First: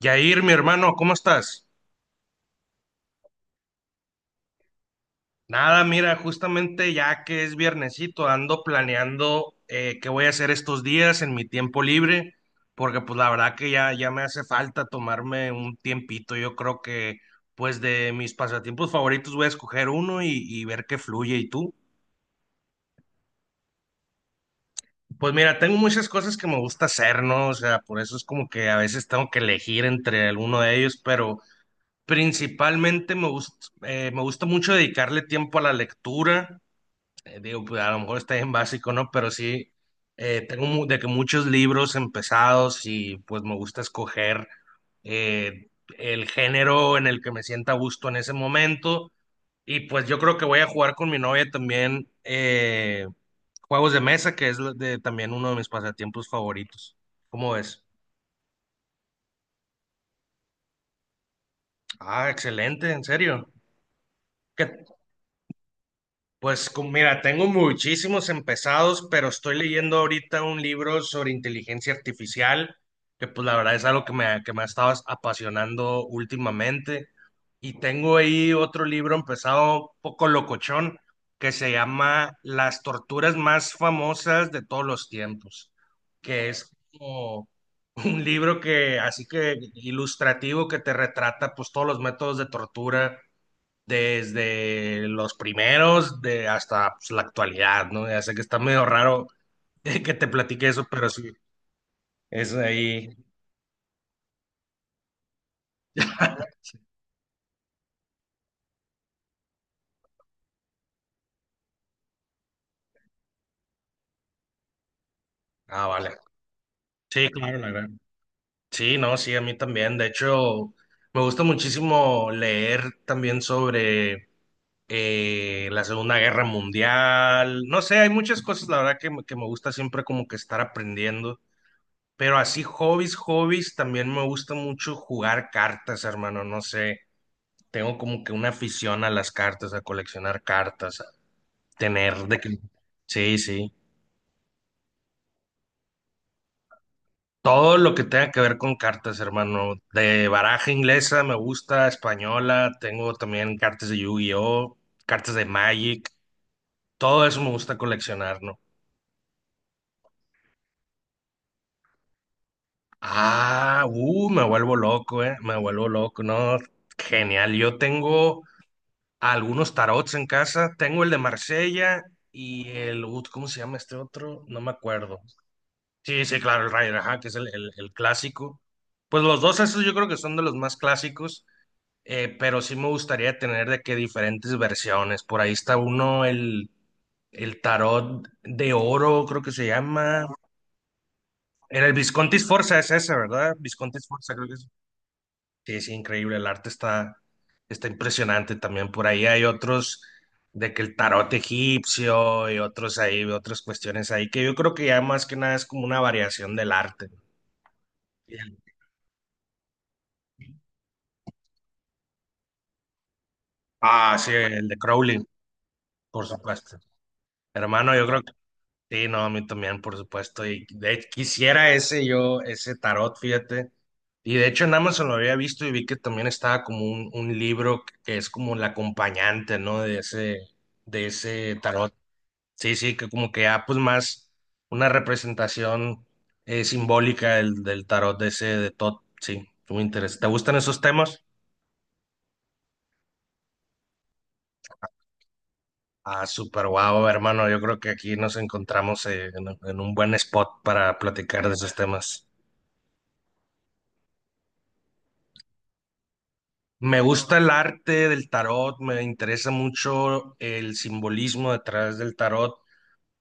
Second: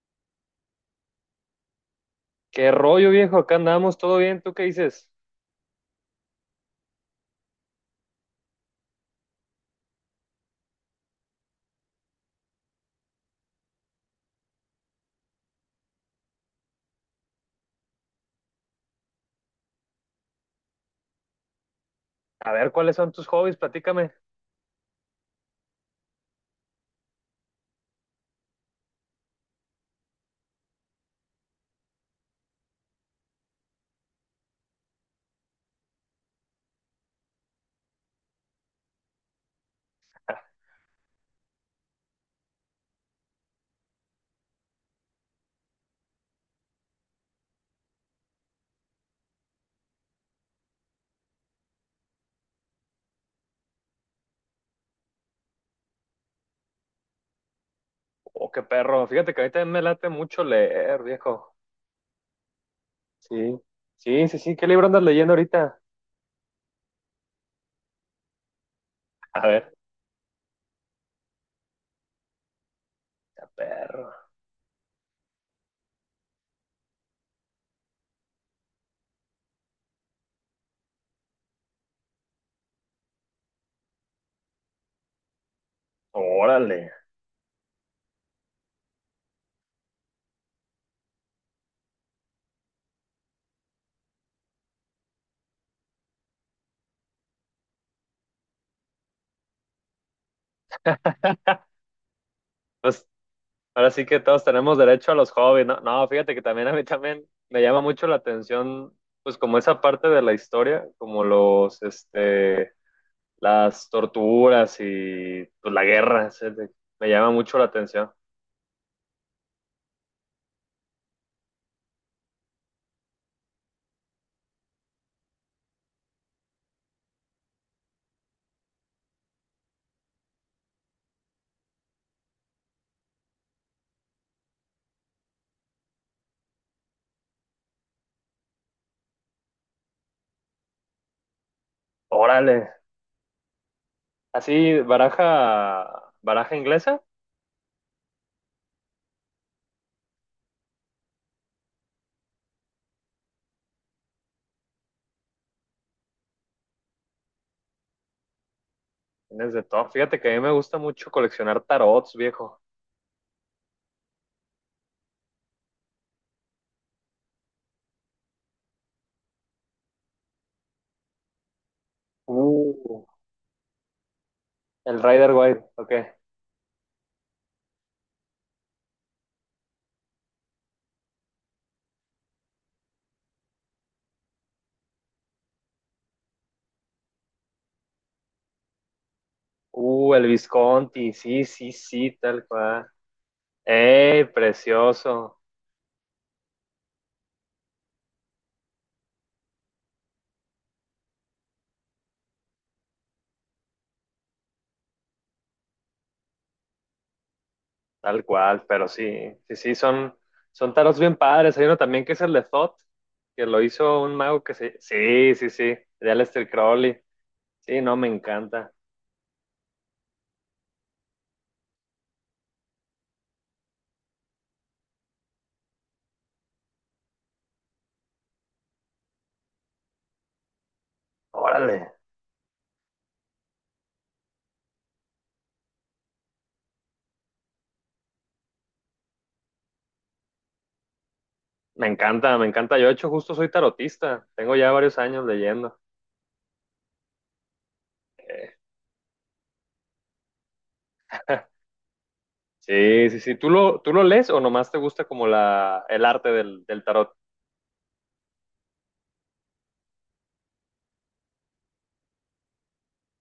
Yair, mi hermano, ¿cómo estás? ¿Qué rollo, viejo? Acá andamos, ¿todo bien? ¿Tú qué dices? Nada, mira, justamente ya que es viernesito, ando planeando qué voy a hacer estos días en mi tiempo libre, porque pues la verdad que ya me hace falta tomarme un tiempito. Yo creo que pues de mis pasatiempos favoritos voy a escoger uno y ver qué fluye. ¿Y tú? A ver, ¿cuáles son tus hobbies? Platícame. Pues mira, tengo muchas cosas que me gusta hacer, ¿no? O sea, por eso es como que a veces tengo que elegir entre alguno de ellos, pero principalmente me gusta mucho dedicarle tiempo a la lectura. Digo, pues, a lo mejor está en básico, ¿no? Pero sí, tengo mu- de que muchos libros empezados y pues me gusta escoger eh, el género en el que me sienta a gusto en ese momento. Y pues yo creo que voy a jugar con mi novia también juegos de mesa, que es lo de, también uno de mis pasatiempos favoritos. ¿Cómo ves? Oh, qué perro. Fíjate que ahorita me late mucho leer, viejo. Ah, excelente, en serio. Sí, sí, sí, sí. ¿Qué ¿Qué libro andas leyendo ahorita? Pues mira, tengo muchísimos empezados, pero A estoy ver, leyendo ahorita un libro sobre inteligencia artificial, que qué pues la verdad es algo que perro. Que me ha estado apasionando últimamente. Y tengo ahí otro libro empezado un poco locochón, que se llama Las torturas más famosas de todos los tiempos, que es Órale. como un libro que, así que ilustrativo, que te retrata pues todos los métodos de tortura desde los primeros de hasta pues, la actualidad, ¿no? Ya sé que está medio raro que te platique eso, pero sí, es Pues ahí. ahora sí que todos tenemos derecho a los hobbies, ¿no? No, fíjate que también a mí también me llama mucho la atención, pues como esa parte de la historia, como las torturas y pues, la Ah, vale. guerra. ¿Sí? Me Sí, llama claro, mucho la la verdad. atención. Sí, no, sí, a mí también. De hecho, me gusta muchísimo leer también sobre la Segunda Guerra Mundial. No sé, hay muchas cosas, la verdad, que, que me gusta siempre como que estar aprendiendo. Pero así, hobbies, hobbies, también me gusta mucho jugar cartas, hermano. No sé. Tengo como que una afición a las cartas, a coleccionar cartas, a tener de Órale. que... Sí, sí. Así, baraja inglesa, Todo lo que tenga que ver con cartas, hermano. De baraja inglesa me gusta, española, tengo también cartas de Yu-Gi-Oh, cartas de Magic, todo eso me gusta coleccionar, ¿no? tienes de todo. Fíjate que a mí me gusta mucho coleccionar tarots, viejo. Ah, me vuelvo loco, no, genial. Yo tengo algunos tarots en casa, tengo el de Marsella y el, Uh, ¿cómo se llama este otro? No me el acuerdo. Rider Waite, ok. Sí, sí, claro, el Ryder, ajá, que es el clásico. Pues los dos, esos yo creo que son de los más clásicos, pero sí me gustaría tener de que diferentes versiones. Por ahí está uno, el tarot de oro, creo que se El llama. Visconti, sí, sí, Era el sí, Visconti tal Sforza, cual. es ese, ¿verdad? Visconti ¡Ey, Sforza, creo que es. precioso! Sí, sí, increíble, el arte está impresionante también. Por ahí hay otros de que el tarot egipcio y otros ahí, otras cuestiones ahí, que yo creo que ya más que nada es como una variación del arte. Tal cual, pero sí, sí, sí, son, son tarots bien padres. Hay uno también que es el de Thoth, que lo hizo un Ah, sí, mago que el de se... Crowley, Sí, sí, sí, de por Aleister supuesto. Crowley. Sí, Hermano, no, yo me creo que encanta. sí, no, a mí también, por supuesto. Y de hecho, quisiera ese yo, ese tarot, fíjate. Y de hecho en Amazon lo había visto y vi que también estaba como un libro que es como el acompañante, ¿no? De ese Órale. tarot. Sí, sí, que como que ya pues más una representación simbólica del tarot de ese de Todd. Sí, muy interesante. ¿Te gustan esos temas? Me encanta, me encanta. Yo, de hecho, justo soy tarotista. Tengo ya varios años leyendo. Ah, súper guau, hermano. Yo creo que aquí nos Eh, encontramos en un buen spot para platicar de esos temas. sí, sí, sí. Tú lo lees o nomás te gusta como el arte del Me tarot? gusta el arte del tarot, me interesa mucho el simbolismo detrás del tarot,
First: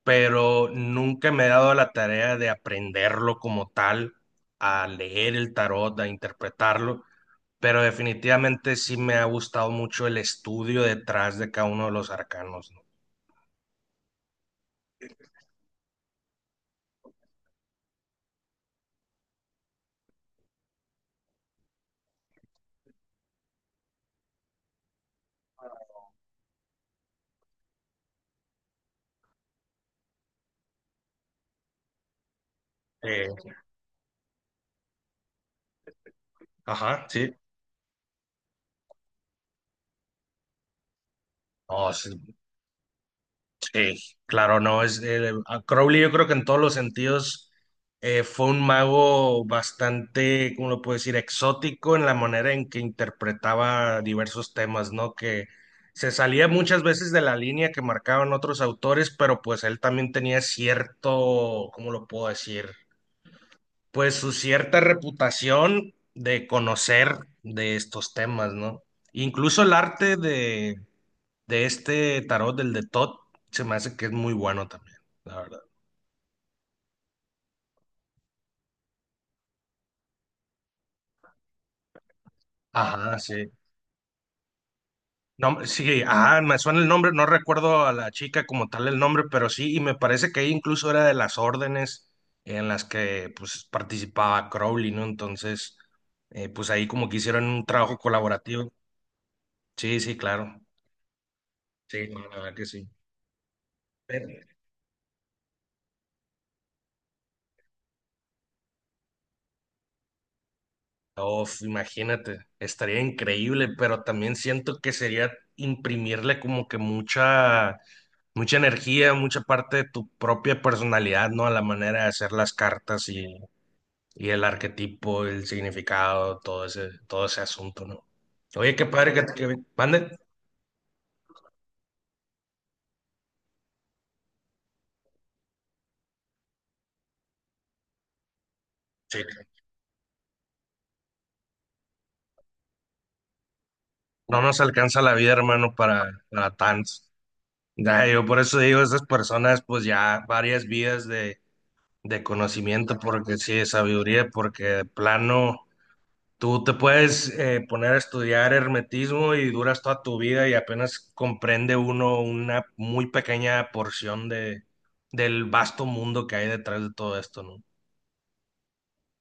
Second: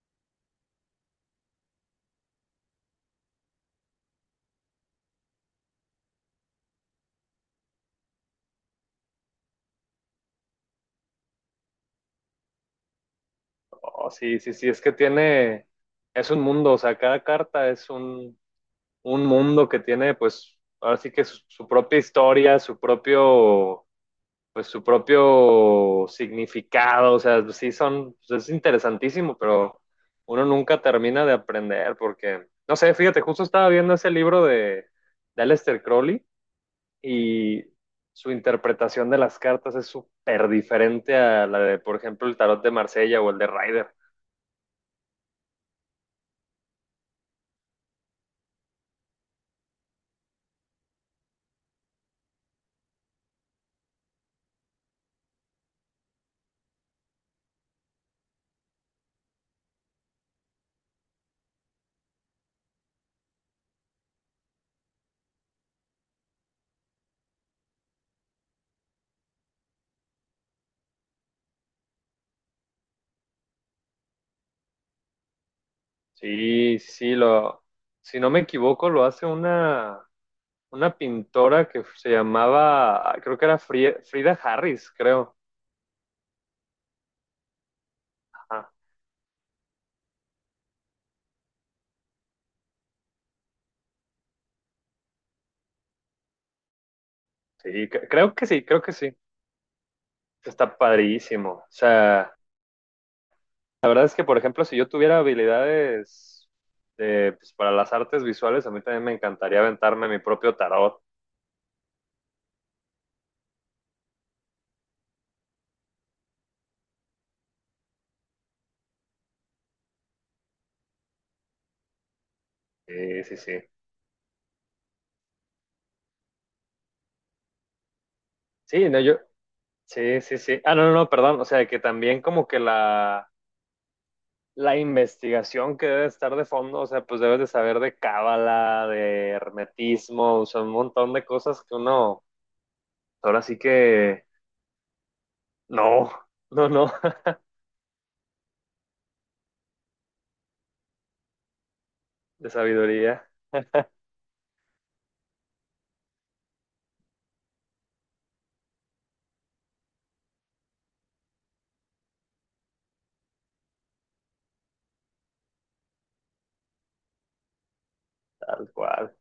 pero nunca me he dado la tarea de aprenderlo como tal, a leer el tarot, a interpretarlo, pero definitivamente sí me ha gustado mucho el estudio detrás de cada uno de los arcanos, ¿no? Oh, sí, sí, sí. Es que tiene, es un mundo. O sea, cada carta es un mundo que tiene, pues, ahora sí que su propia historia, su propio, pues su propio significado, o sea, sí son, pues, es interesantísimo, pero uno nunca termina de aprender porque, no sé, fíjate, Eh, justo estaba viendo ese libro de Aleister Crowley ajá, sí. y su interpretación de las cartas es súper diferente a la de, No, por ejemplo, el tarot de Marsella o el de Rider. Sí, claro, no, es a Crowley yo creo que en todos los sentidos fue un mago bastante, ¿cómo lo puedo decir?, exótico en la manera en que interpretaba diversos temas, ¿no? Que se salía muchas veces de la línea que marcaban otros autores, pero pues él también tenía cierto, ¿cómo lo puedo decir? Pues su cierta reputación de conocer de estos temas, ¿no? Incluso el arte de este tarot, del de Todd, se me hace que es muy bueno también, la verdad. Sí, sí, lo, si no me equivoco, lo hace una pintora que se llamaba, Ajá, creo que sí. era Frida Harris, creo. No, sí, ajá, me suena el nombre, no recuerdo a la chica como Ajá. tal el nombre, pero sí, y me parece que ella incluso era de las órdenes en las que pues participaba Crowley, ¿no? Entonces, pues ahí como que hicieron un trabajo Creo que sí, colaborativo. creo que sí. Sí, sí, claro. Está padrísimo. O Sí, no, la sea, verdad que sí. la verdad es que, por ejemplo, si yo tuviera habilidades de, pues, para las artes visuales, a mí también me encantaría aventarme mi propio tarot. Uf, imagínate, estaría increíble, pero también siento que sería imprimirle como que mucha, mucha energía, mucha parte de tu propia personalidad, ¿no? A la manera de hacer las cartas Sí, y, sí, sí. y el arquetipo, el significado, todo ese asunto, ¿no? Oye, qué Sí, no, padre yo. que, mande. Sí, sí, sí. Ah, no, no, no, perdón. O sea, que también como que la investigación que debe estar de fondo, o sea, pues debes de saber de cábala, Sí, de hermetismo, o sea, un montón de cosas que uno, ahora sí que no nos alcanza la vida, hermano, para, no, para no, tanto. no, Ya, yo por eso digo, esas personas, pues ya varias vidas de, de de conocimiento, sabiduría, porque sí, de sabiduría, porque de plano tú te puedes poner a estudiar hermetismo y duras toda tu vida y apenas comprende uno una muy pequeña porción del vasto mundo que hay detrás de todo esto, ¿no? tal cual.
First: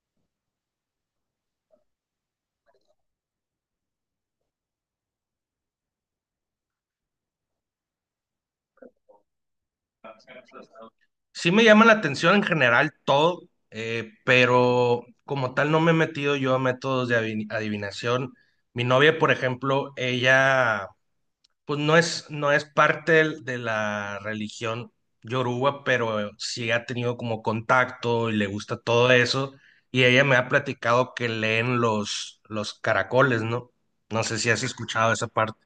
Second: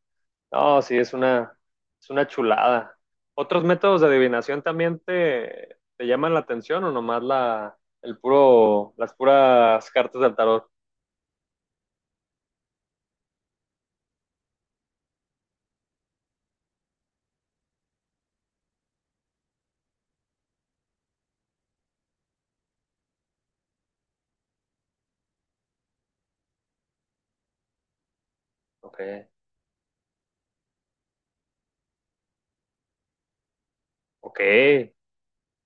No, sí, es una chulada. ¿Otros métodos de adivinación también te llaman la atención o nomás el puro, las puras cartas del tarot? Sí me llama la atención en general todo, pero como tal no me he metido yo a métodos de adivinación. Mi novia, por ejemplo, ella pues no es parte de la religión yoruba, pero sí ha tenido como contacto y le gusta Ok, todo eso. Y ella me ha platicado que leen los caracoles, ¿no? No sé ok. si has escuchado esa parte.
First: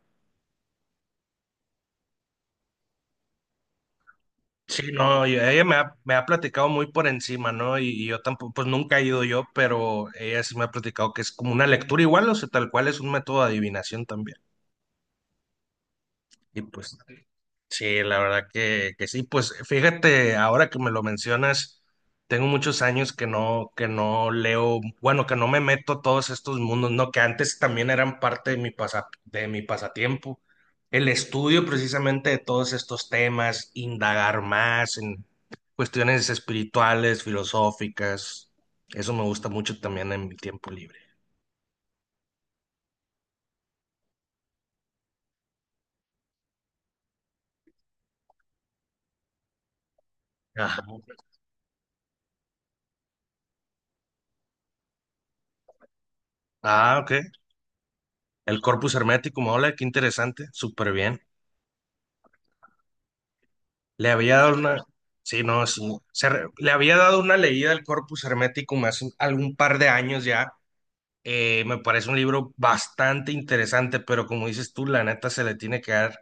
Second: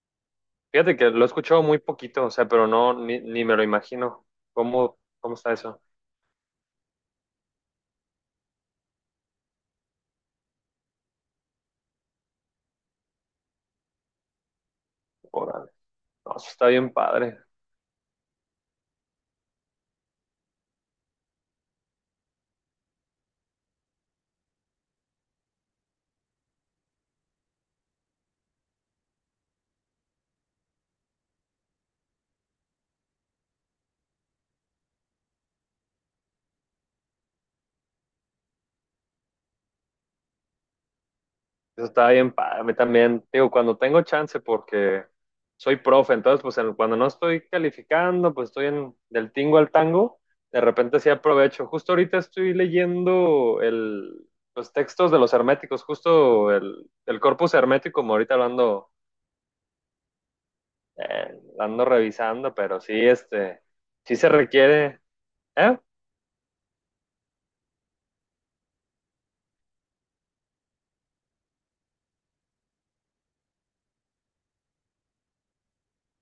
Fíjate que lo he escuchado muy poquito, o sea, pero no, ni, ni me lo imagino. Sí, ¿Cómo, no, y cómo está ella me eso? ha, me ha platicado muy por encima, ¿no? Y yo tampoco, pues nunca he ido yo, pero ella sí me ha platicado que es como una lectura igual, o sea, tal cual es un método de adivinación también. Órale. No, eso Y está bien pues, padre. sí, la verdad que, sí. Pues fíjate, ahora que me lo mencionas, tengo muchos años que no leo, bueno, que no me meto a todos estos mundos, ¿no? Que antes también eran parte de mi pasatiempo. El estudio precisamente de todos estos temas, indagar más en cuestiones espirituales, filosóficas. Eso me gusta mucho también en mi tiempo libre. Eso estaba bien padre. A mí también, digo, cuando tengo chance, porque soy profe, entonces, pues cuando no estoy calificando, pues estoy en, del tingo al tango, de Ajá. repente sí aprovecho. Justo ahorita estoy leyendo los textos de los herméticos, justo Ah, ok. el corpus hermético, como ahorita El Corpus Hermeticum, hola, qué interesante, súper bien. Lo ando revisando, pero sí, este, Le sí se había dado una, requiere, sí, no, ¿eh? sí, le había dado una leída al Corpus Hermeticum hace algún par de años ya. Me parece un libro bastante interesante, pero como dices tú, la neta se le tiene que dar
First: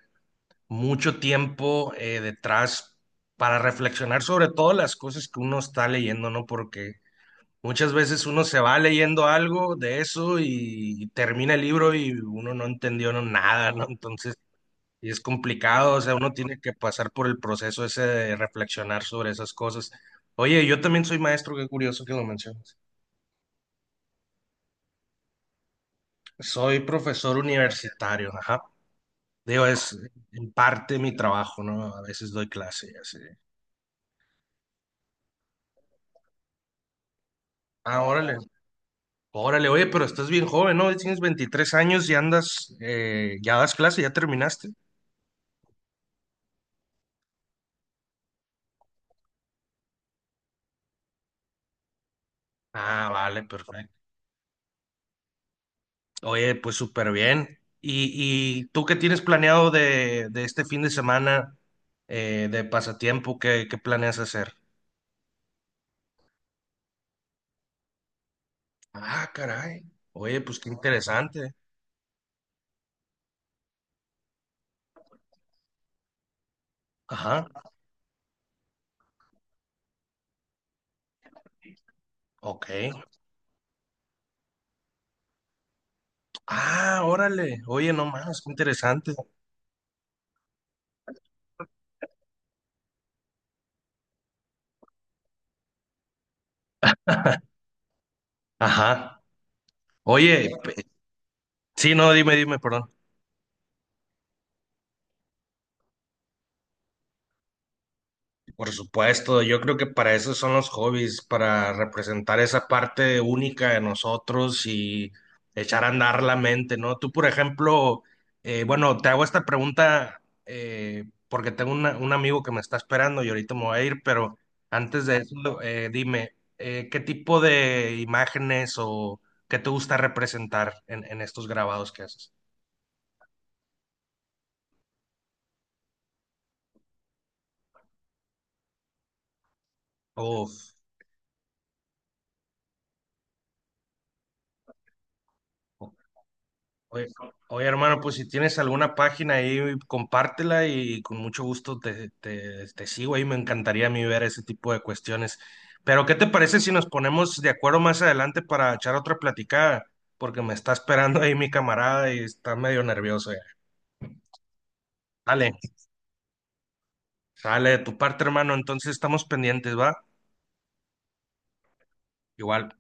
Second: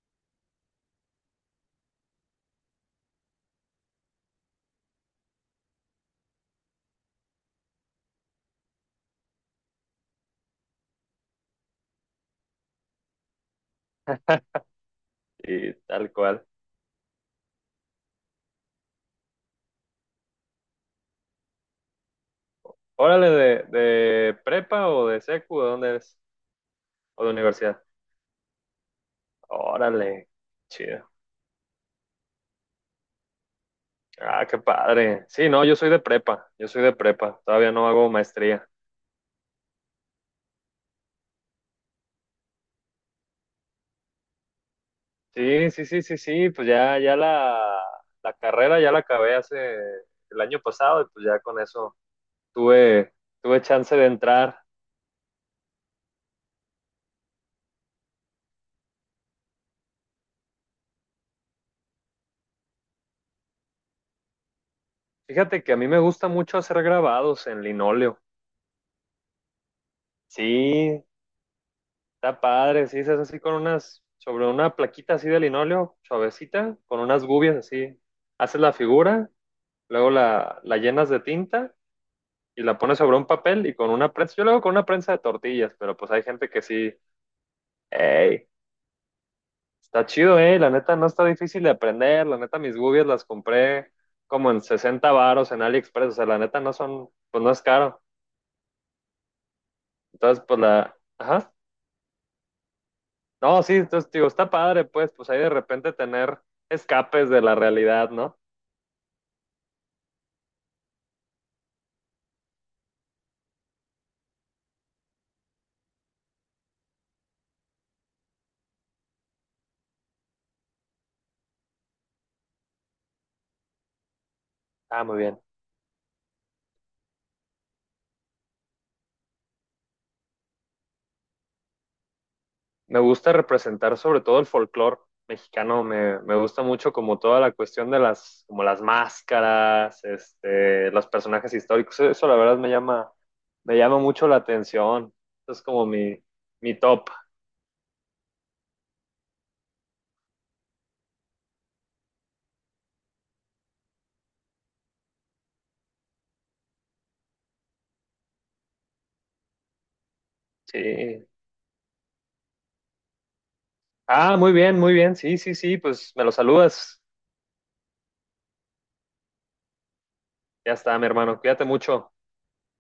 mucho tiempo detrás para reflexionar sobre todas las cosas que uno está leyendo, ¿no? Porque muchas veces uno se va leyendo algo de eso y, termina el libro y uno no entendió no, nada, ¿no? Entonces y es Y complicado, o tal sea, uno cual. tiene que pasar por el proceso ese de reflexionar sobre esas cosas. Oye, yo también soy maestro, qué curioso que lo mencionas. Órale, de prepa o de secu, ¿de dónde es? Soy ¿O de profesor universidad? universitario, ajá. Digo, es Órale, en parte chido. mi trabajo, ¿no? A veces doy clase y así. Ah, qué padre. Sí, no, yo soy de prepa, yo soy de prepa, todavía no Ah, hago órale, maestría. órale, oye, pero estás bien joven, ¿no? Tienes 23 años y andas, ya das clase, ya terminaste. Sí, sí, sí, sí, sí, pues ya, la carrera ya la acabé hace el año pasado y pues ya con eso Ah, tuve, vale, tuve chance perfecto. de entrar. Oye, pues súper bien. ¿Y tú qué tienes planeado de este fin de semana de pasatiempo? ¿Qué planeas hacer? Fíjate que a mí me gusta mucho hacer grabados en linóleo. Ah, caray. Oye, pues qué Sí, interesante. está padre, sí, se hace así con unas, sobre una plaquita así de linóleo, suavecita, con unas Ajá, gubias así. Haces la figura, luego la llenas de tinta y ok. la pones sobre un papel y con una prensa, yo lo hago con una prensa de tortillas, pero pues hay gente que sí, Ah, órale. Oye, no más, hey, qué interesante. está chido, la neta no está difícil de aprender, la neta mis gubias las compré como en 60 varos en AliExpress, o sea, la neta no son, pues no es caro, Ajá. entonces Oye, pues la, ajá, sí, no, dime, dime, perdón. no, sí, entonces digo, está padre, pues, pues ahí de repente tener escapes de la realidad, ¿no? Por supuesto, yo creo que para eso son los hobbies, para representar esa parte única de nosotros y echar a andar la mente, ¿no? Tú, por ejemplo, bueno, te hago esta pregunta porque tengo un amigo que me está esperando y ahorita me voy a ir, pero Ah, antes de muy bien. eso, dime, ¿qué tipo de imágenes o qué te gusta representar en, estos grabados que haces? Me gusta representar sobre todo el folclore mexicano, me gusta mucho como toda la cuestión de las, como las máscaras, Uf, este, los personajes históricos, eso la verdad me llama mucho la atención, eso es como mi top, oye, oye, hermano, pues si tienes alguna página ahí, compártela y con mucho gusto te sigo ahí. Me encantaría a mí ver ese tipo de cuestiones. Pero, ¿qué te parece si nos ponemos de acuerdo más adelante para echar otra platicada? Porque me está esperando sí. ahí mi camarada y está medio nervioso ya. Ah, muy bien, sí, sí, Dale, sí, pues me lo saludas, sale de tu parte, hermano. Entonces estamos pendientes, ¿va? ya está, mi hermano, cuídate mucho. Igual.